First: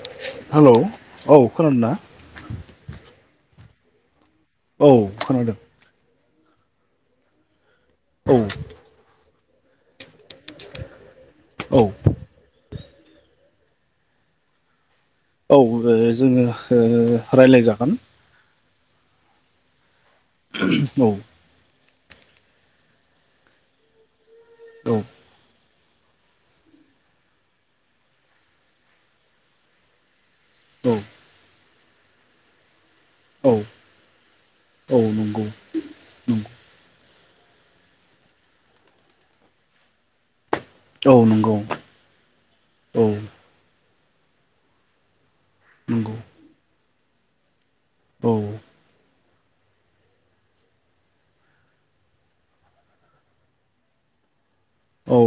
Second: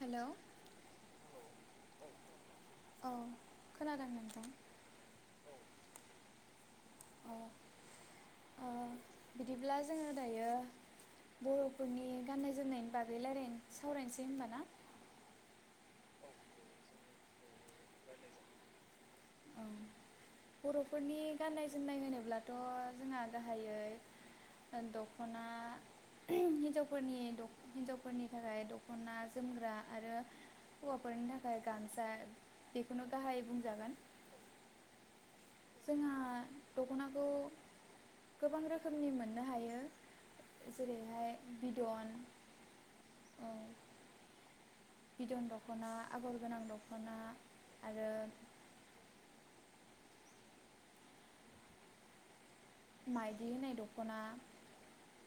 Hello hello औ खोनादोंना औ खोनादों नोंथां औ खोनादों औ औ ओ बिदिब्ला जोङो दायो औ बर'फोरनि गाननाय जोमनायनि बागै राय्लायनो सावरायनोसै होनबा ना? औ जोङो ओ राय्लाय जागोन औ औ बर'फोरनि गाननाय जो- जोमनाय होनोब्लाथ जोंहा गाहायै औ दख'ना [unintelligible] हिन्जावफोरनि हिन्जावफोरनि थाखाय दखना जोमग्रा आरो औ हौवाफोरनि थाखाय गामसा खुनु गाहायै औ बुंजागोन औ नंगौ जोंहा नंगौ दख'नाखौ गोबां रोखोमनि मोननो हायो औ जेरैहाय नंगौ बिदन औ औ बिदन दख'ना नंगौ आगर गोनां दख'ना आरो औ माइदि होननाय दख'ना औ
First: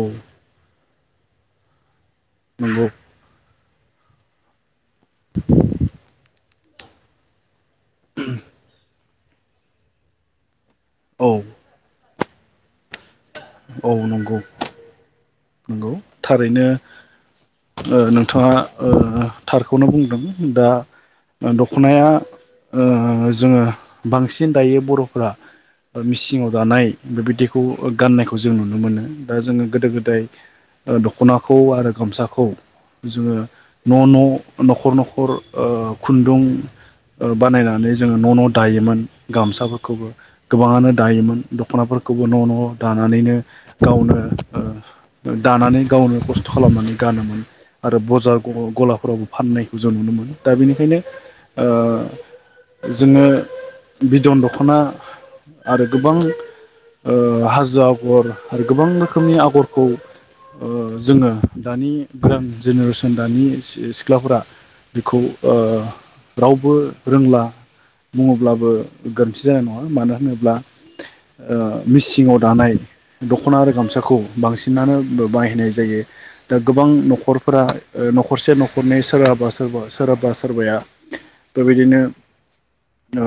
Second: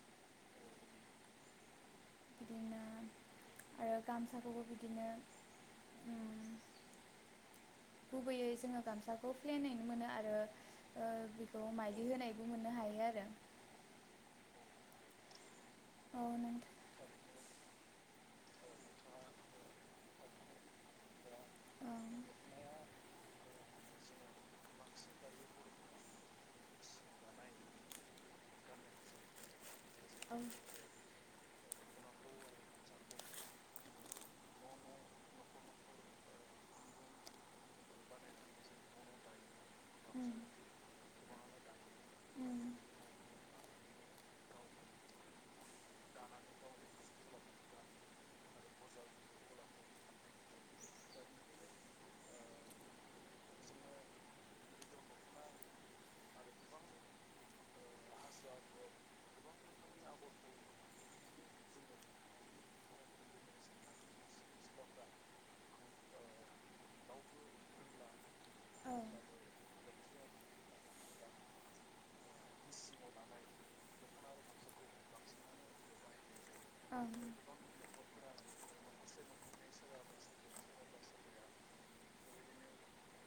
बिदिनो नंगौ आरो गामसाखौबो बिदिनो गुबैयै जोङो गामसाखौ प्लेनैनो मोनो आरो औ बेखौ माइदि होनायबो मोननो हायो आरो औ नंगौ नंगौ औ थारैनो नोंथां नोंथाङा औ थारखौनो बुंदों दा दखनाया ओ जोङो बांसिन दायो बर'फोरा मिसिङाव दानाय बेबायदिखौ गाननायखौ जों नुनो मोनो दा जोङो गोदो गोदाय ओं औ नाखौ आरो गामसाखौ जोङो न' न' न'खर न'खर ओ खुन्दुं बानायनानै ओ जोङो न' न' दायोमोन गामसाफोरखौबो उम गोबाङानो दायोमोन दखनाफोरखौबो न' न' उम दानानैनो गावनो ओ ओ दानानै गावनो खस्थ खालामनानै गानोमोन आरो बजार गलाफोरावबो फाननायखौ जों नुनो मोनो दा बेनिखायनो ओ जोङो बिदन दखना आरो गोबां ओ हाजो आगर आरो गोबां रोखोमनि आगरखौ ओ जोङो दानि गोदान जेनेरेसन दानि सि-सिख्लाफोरा बेखौ ओ रावबो रोंला बुङोब्लाबो औ गोरोन्थि जानाय नङा। मानो होनोब्ला मिसिङाव दानाय दखना आरो गामसाखौ बांसिनानो बा- बाहायनाय जायो। दा गोबां नख'रफोरा ओ नख नख'रसे नख'रनै सोरहाबा सोरबा सोरहाबा सोरबाया बेबायदिनो ओ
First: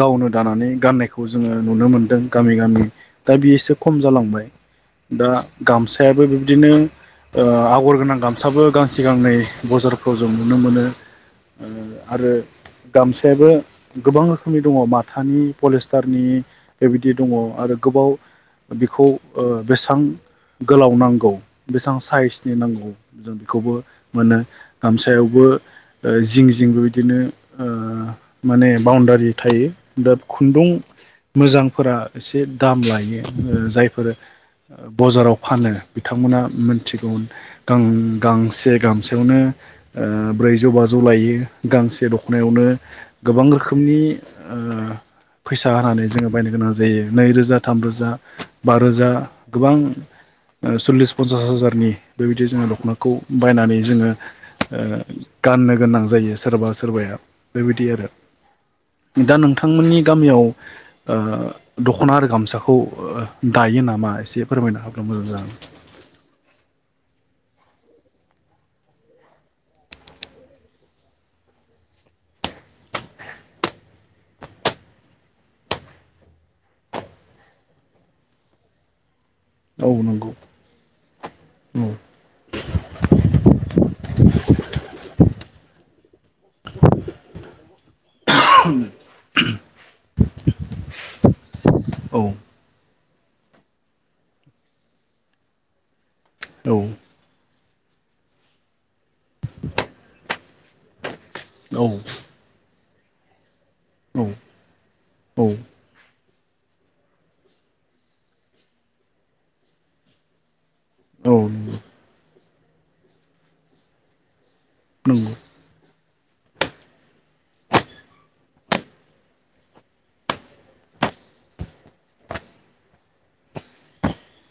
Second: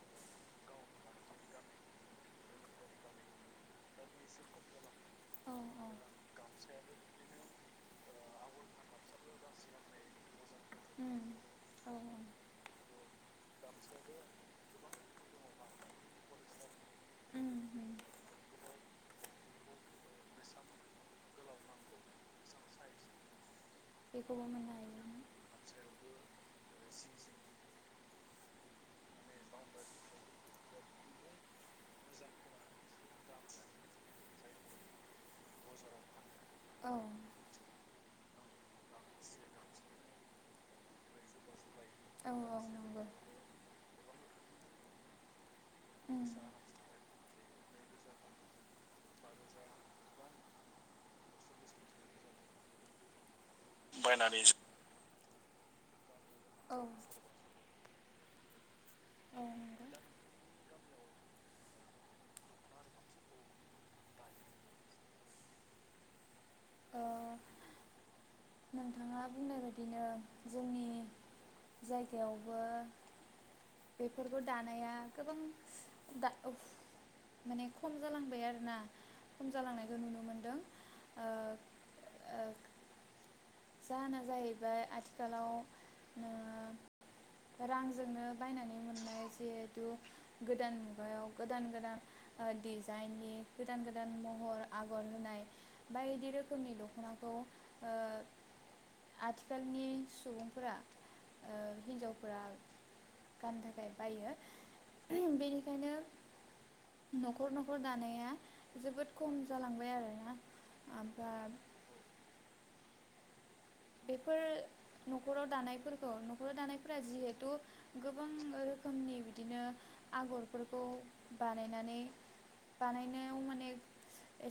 गावनो दानानै गाननायखौ जोङो नुनो मोनदों गामि गामि दा बेयोसो खम जालांबाय दा ओं औ गामस गामसायाबो बिबदिनो ओ आगर गोनां गामसाबो गांसे गांनै बजारफ्राव जों नुनो मोनो उम औ आरो गामसायाबो गोबां रोखोमनि दङ माथानि पलिस्टारनि बेबायदि दङ उम आरो उम गोबाव खौ ओ बेसां गोलाव नांगौ बेसेबां साइसनि नांगौ जों बेखौबो मोनो बेखौबो मोननो हायो गामसायावबो ओ जिं जिंबो बिदिनो ओ माने बाउणडारि थायो दा खुन्दुं मोजांफोरा एसे दाम लायो ओ जायफोर बजाराव फानो बिथांमोना औ मोनथिगौ गां गांसे गामसायावनो ओ ब्रैजौ बाजौ लायो। गांसे दखनायावनो नंगौ गोबां रोखोमनि ओ फैसा होनानै उम जोङो बायनो गोनां जायो। नैरोजा थामरोजा बा रोजा गोबां ओ सल्लिस पन्सास हाजारनि बेबायदि जोङो दखनाखौ बायनानै जोङो ओ गाननो गोनां जायो। सोरबा औ औ सोरबाया बेबायदि आरो दा नंगौ नोंथांमोननि गामियाव ओ दख'ना आरो गामसाखौ दायो नामा एसे फोरमायनो होबा। मोजां औ नोंथाङा बुंनाय बायदिनो जोंनि जायगायावबो बेफोरखौ दानाया गोबां दा माने खम जालांबाय आरोना खम औ जालांनायखौ नुनो नंगौ मोनदों ओ औ ओ जाहोना जाहैबाय आथिखालाव ओ रां जोंनो बायनानै मोननाय जिहेथु गोदान मुगायाव गोदान गोदान औ ओ दिस दायननि गोदान गोदान महर आगर होनाय बाय दि रोखोमनि औ दखनाखौ आथिखालनि सुबुंफोरा। ओ औ हिन्जावफोरा गानदों। बायो औ बेनिखायनो नखर नखर दानाया जोबोद खम जालांबाय आरोना औ ओमफ्राय नंगौ औ बेफोर नखराव दानायफोरखौ नखराव दानायफोरा जिहेथु गोबां रोखोमनि बिदिनो आगरफोरखौ बानायनानै बानायनायाव माने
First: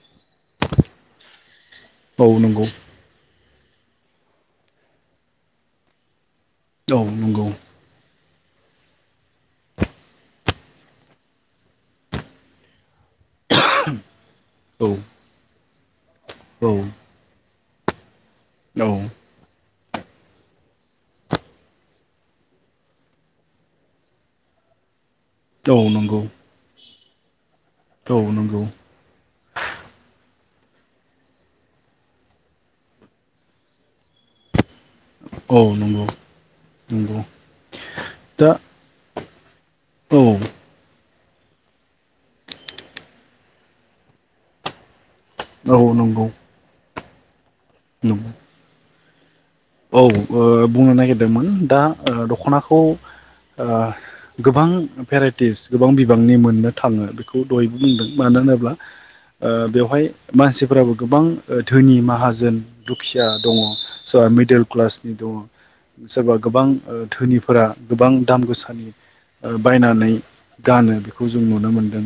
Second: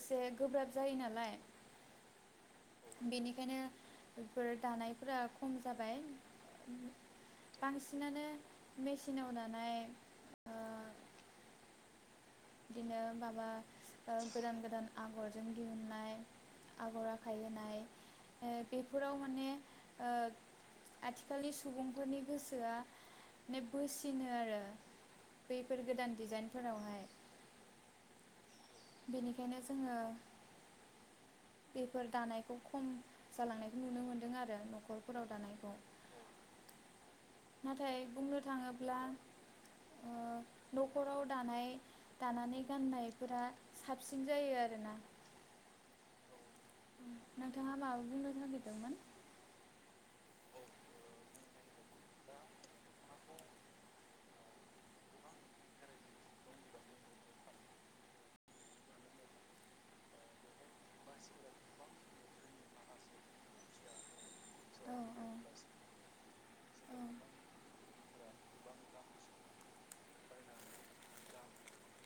एसे गोब्राब जायो नालाय। औ नंगौ। खायनो बेफोर दानायफोरा खम जाबाय। औ नंगौ। मेसिनाव दानाय ओ बिदिनो माबा ओ गोदान औ गोदान आगरजों दिहुननाय औ आगर आखाय होनाय। बेफोराव माने ओ आथिखालनि सुबुंफोरनि गोसोआ माने बोसिनो आरो औ बैफोर गोदान नंगौ डिजाइनफोरावहाय। औ नंगौ। बेनिखायनो जोङो बेफोर दानायखौ खम जालांनायखौ नुनो मोनदों आरो नखर औ नंगौ नंगौ। नाथाय बुंनो दा थाङोब्ला औ। खराव दानाय दानानै गाननायफोरा साबसिन जायो आरोना। औ नंगौ। नोंथाङा माबा नंगौ बुंनो नागिरदोंमोन औ ओ बुंनो नागिरदोंमोन दा ओ दखनाखौ ओ गोबां भेराइटिस गोबां बिबांनि मोननो थाङो बेखौ दहाय बुंदों मानो होनोब्ला ओ बेवहाय मानसिफोराबो गोबां धोनि माहाजोन दुखिया दङ सोरबा डिल औ क्लासनि दङ सोरबा गोबां औ ओ औ धोनिफोरा गोबां दाम गोसानि ओ बायनानै गानो बेखौ जों नुनो मोनदों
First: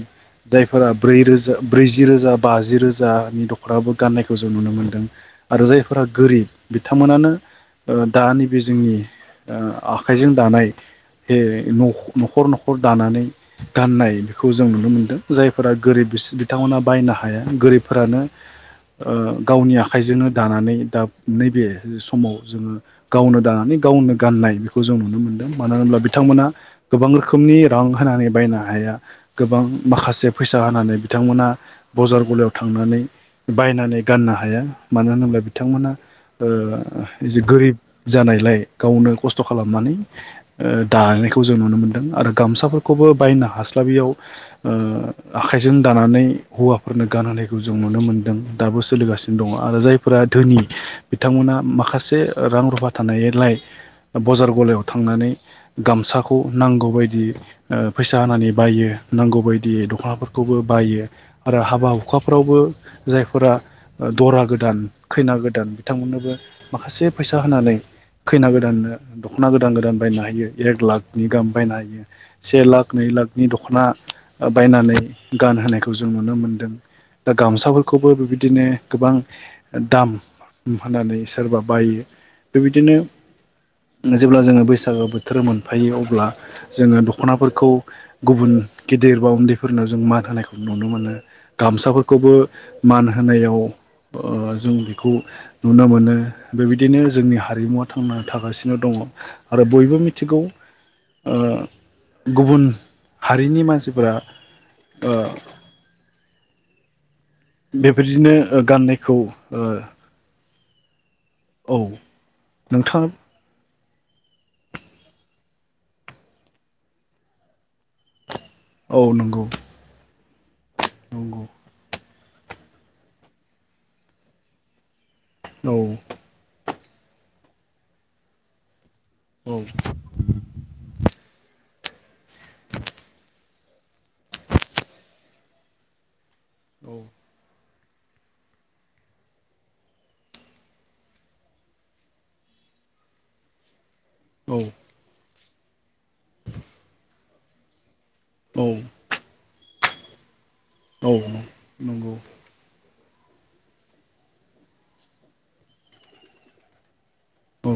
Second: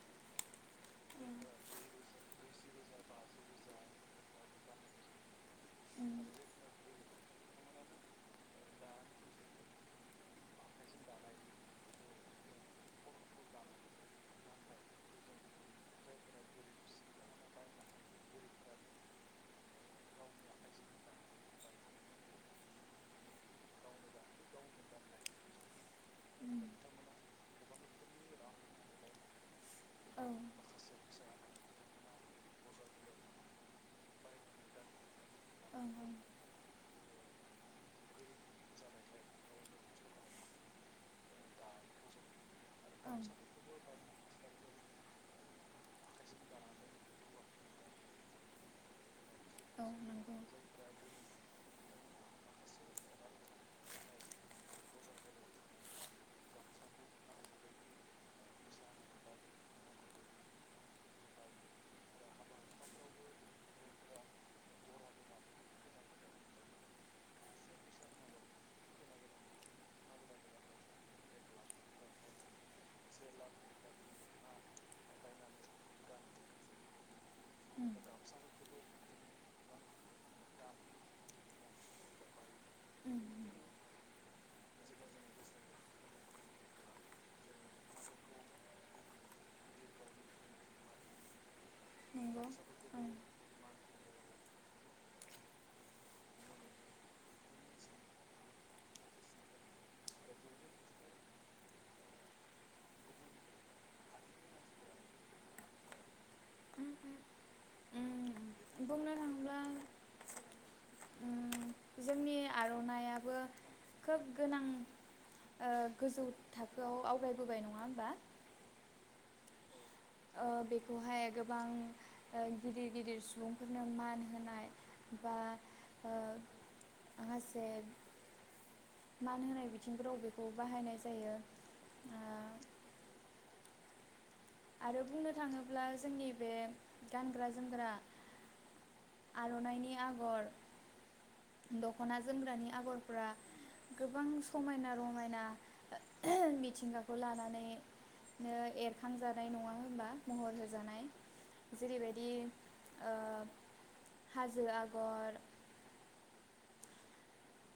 जायफोरा ब्रै रोजा ब्रैजि रोजा बाजि रोजानि दखनाबो गाननायखौ जों नुनो मोनदों आरो जायफोरा गोरिब बिथांमोनानो ओ दा नैबे जोंनि ओ आखाइजों दानाय बे न नखर नखर दानानै गाननाय बेखौ जों नुनो मोनदों जायफोरा गोरिब बिसो बिथांमोना बायनो हाया गोरिबफोरानो ओ गावनि आखाइजोंनो दानानै दा नैबे जु हमाव जोङो गावनो दानानै गावनो गाननाय बेखौ जों नुनो मोन्दों मानो होनब्ला बिथांमोना गोबां रोखोमनि रां होनानै बायनो हाया गोबां औ माखासे ओं फैसा होनानै बिथांमोना बजार गलायाव थांनानै बायनानै गाननो हाया मानो होनोब्ला बिथांमोना ओं ओ ओ जि गोरिब जानायलाय गावनो खस्थ खालामनानै ओ दानायनायखौ जों नुनो मोनदों आरो गामसाफोर खौबो ओं बायनो हास्लाबैयाव ओ आखाइजों दानानै हौवाफोरनो गानहोनायखौ जों नुनो मोनदों दाबो सोलिगासि दङ आरो औ जायफोरा नंगौ धोनि बिथांमोना माखासे रां रुफा थानायलाय बजार गलायाव थांनानै गामसाखौ नांगौबायदि ओ फैसा होनानै बायो नांगौ बायदि दखनाफोरखौबो बायो आरो हाबा हुखाफ्रावबो जायफोरा दरा गोदान खैना गोदान बिथांमोननोबो माखासे फैसा होनानै खैना गोदाननो दखना गोदान गोदान बायना होयो एक लाखनि गाहाम बायना होयो से लाख नै लाखनि दखना ओ बायनानै गान होनायखौ जों नुनो मोनदों। दा गामसाफोरखौबो नंगौ बेबायदिनो गोबां ओ दाम फाननानैस सोरबा बायो। बेबायदिनो। नो जेब्ला जोङो बैसागो बोथोर मोनफायो अब्ला जोङो दखनाफोरखौ गुबुन गिदिर बा उन्दैफोरनो जों मान होनायखौ नुनो मोनो गामसाफोरखौबो मान होनायाव ओ जों बिखौ नुनो मोनो। बेबायदिनो जोंनि हारिमुवा थांना थागासिनो दङ आरो बयबो मिथिगौ ओ गुबुन हारिनि मानसिफोरा ओ उम उम बेबायदिनो ओ गाननायखौ ओ ओम औ जोंनि नोंथाङा आरनायाबो खोब गोनां ओ गोजौ थाखोआव आवगायबोबाय नङा होमबा? औ नोंगौ ओ बेफ खौहाय गोबां ओ गिदिर गिदिर सुबुंफोरनो मान होनाय बा औ ओ माखासे मान औ होनाय बिथिंफोराव बेखौ बाहायनाय जायो। ओ [inaudible] आरो बुंनो थाङोब्ला जोंनि बे औ गानग्रा जोमग्रा आरनाइनि आगर दखना जोमग्रानि आगरफोरा गोबां औ समायना रमायना ओ मिथिंगाखौ लानानै नो एरखां जा नाय नङा होमबाथ महर हो जानाय औ नंगौ जेरैबायदि ओब हाजो आगर। औ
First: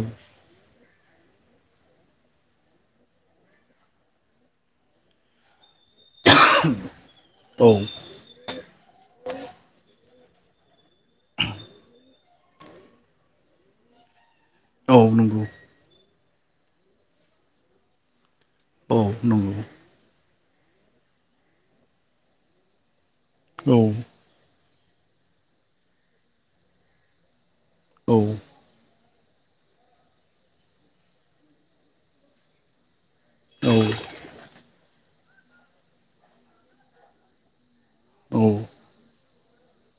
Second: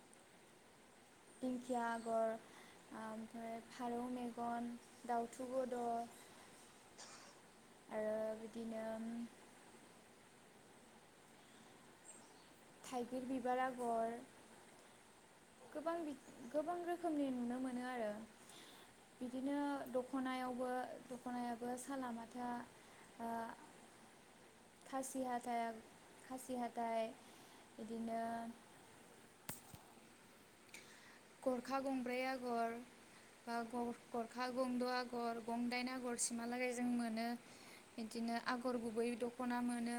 दिंखिया आगर आमफ्राय फारौ मेगन दाउथु गुद औ आरो बिदिनो थाइगिर बिबार आगर। औ नंग गोबां बि गोबां रोखोमनि नुनो मोनो आरो औ बिदिनो नंगौ दखनायाव [unintelligible] बो दखनायाबो सालामाथा औ खासि हाथाइ आग खासि हााथाइ औ बिदिनो गरखा गंब्रै आगर बा औ गर गरखा गंद' आग गर गंदाइन आगरसिमहालागै जों मोनो। बिदिनो औ आगर गुबै दख दखना मोनो।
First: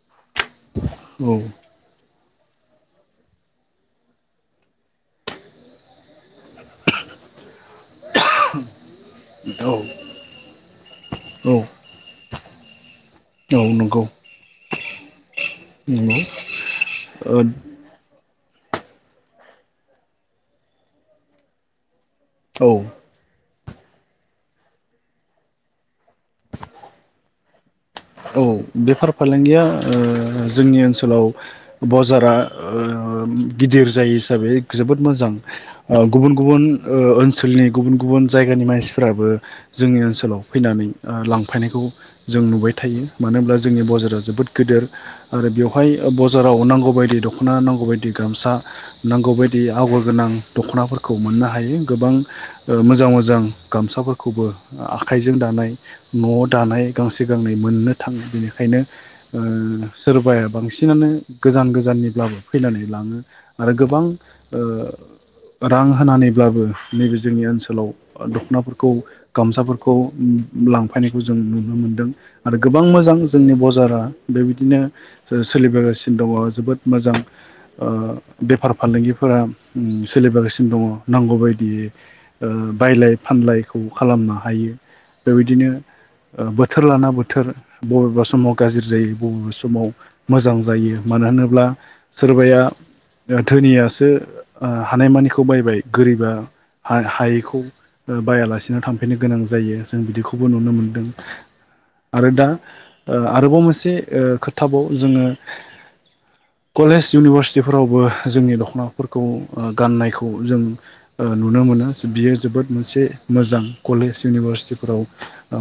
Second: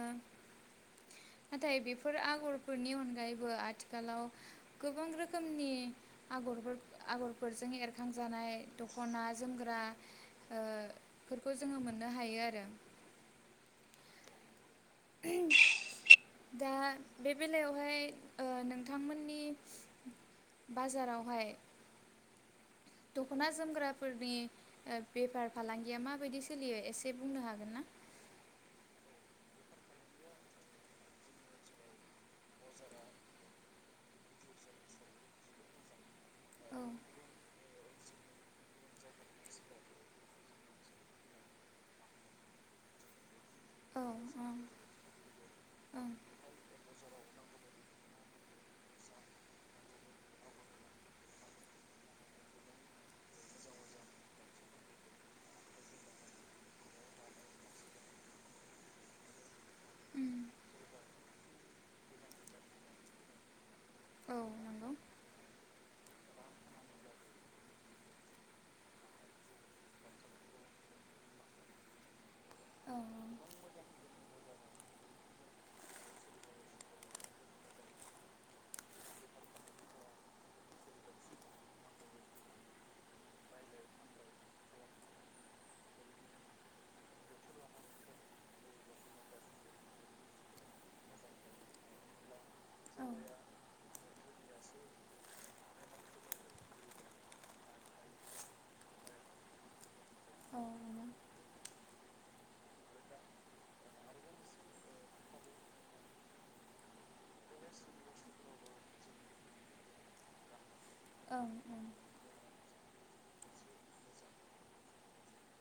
औ नाथाय बिफो फोर आगरफोरनि अनगायैबो आथिखालाव गोबां रोखोमनि आगरबो आगरफोरजों एर खांजानाय दखना औ जोमग्रा ओ फोरफोरखौ औ जोङो मोननो हायो आरो नंगौ नंगौ दा बे बेलायावहाय ओ नोंथांमोननि बाजारावहाय औ दखना जोमग्राफोरनि ओ बेफार फालांगिया माबायदि सोलियो एसे बुंनो हागोन ना? औ बेफार फालांगिया ओ जोंनि ओनसोलाव बजारा ओ गिदिर जायो हिसाबै जोबोद मोजां ओ गुबुन गुबुन औ ओ ओनसोलनि गुबुन गुबुन जायगानि मानसिफोराबो जोंनि ओनसोलाव फैनानै ओ लांफायनायखौ जों नुबाय थायो मानो होनब्ला जोंनि औ ओं बजारा जोबोद गोदोर आरो बेवहाय ओं उम बजाराव नांगौ बायदि दख दखना नांगौ बायदि गामसा नांगौ बायदि आगर गोनां दखनाफोरखौ मोननो हायो गोबां ओ मोजां मोजां गामसाफोरखौबो ओ आखाइजों दानाय नआव दानाय गांसे गांनै मोननो थाङो बेनिखायनो ओ सोरबाया बांसिनानो गोजान गोजाननिब्लाबो फैनानै लाङो आरो गोबां औ ओ नंगौ रां होनानैब्लाबो नैबे जोंनि ओनसोलाव दखनाफोरखौ गामसाफोरखौ लांफैनायखौ जों नुनो मोनदों। आरो गोबां औ मोजां जोंनि बजारा बेबायदिनो सोलिबोगासिनो दङ जोबोद मोजां ओ बेफार फालांगिफोरा उम सोलिबोगासिनो दङ नांगौबायायदियै ओ बायलाय फानलायखौ खालामनो हायो बेबायदिनो ओ बोथोर लाना बो थोर बबेबा समाव गाज्रि जायो बबेबा समाव मोजां जायो मानो होनोब्ला सोरबाया औ धोनियासो ओ हानायमानिखौ बायबाय गोरिबा हा हायैखौ ओ बायालासिनो थांफिननो गोनां जायो। जों बिदिखौबो औ नुनो नंगौ मोनदों। आरो दा ओ आरोबाव मोनसे खोथाबाव जोङो कलेज इउनिभारसिटिफोरावबो जोंनि दखनाफोरखौ ओ गाननायखौ जों ओ ओं नुनो मोनो ओं बियो जोबोद मोनसे मोजां कलेज इउनिभारसिटिफोराव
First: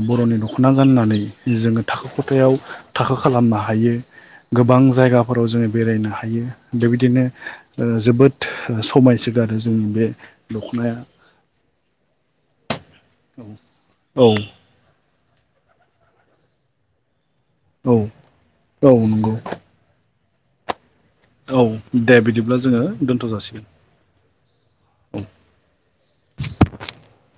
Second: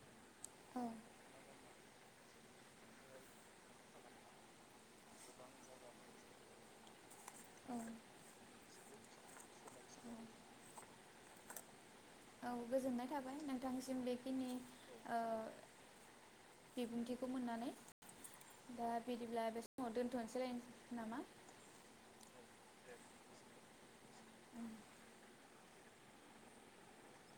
बरनि दखना गाननानै जोङो थाखो खथायाव थाखो खालामनो हायो गोबां जायगाफोराव जोङो बेरायनो हायो बेबायदिनो औ ओ औ जोबोद ओ समायसोगारो जोंनि बे दखनाया औ गोजोननाय थाबाय नोंथांसिम औ बेखिनि ओ बिबुंथि खौ मोननानै औ दा औ नंगौ बिदिब्ला बे समाव दोन थनोसोलाय नामा औ दे बिदिब्ला जोङो दोनथ जासिगोन [inaudible]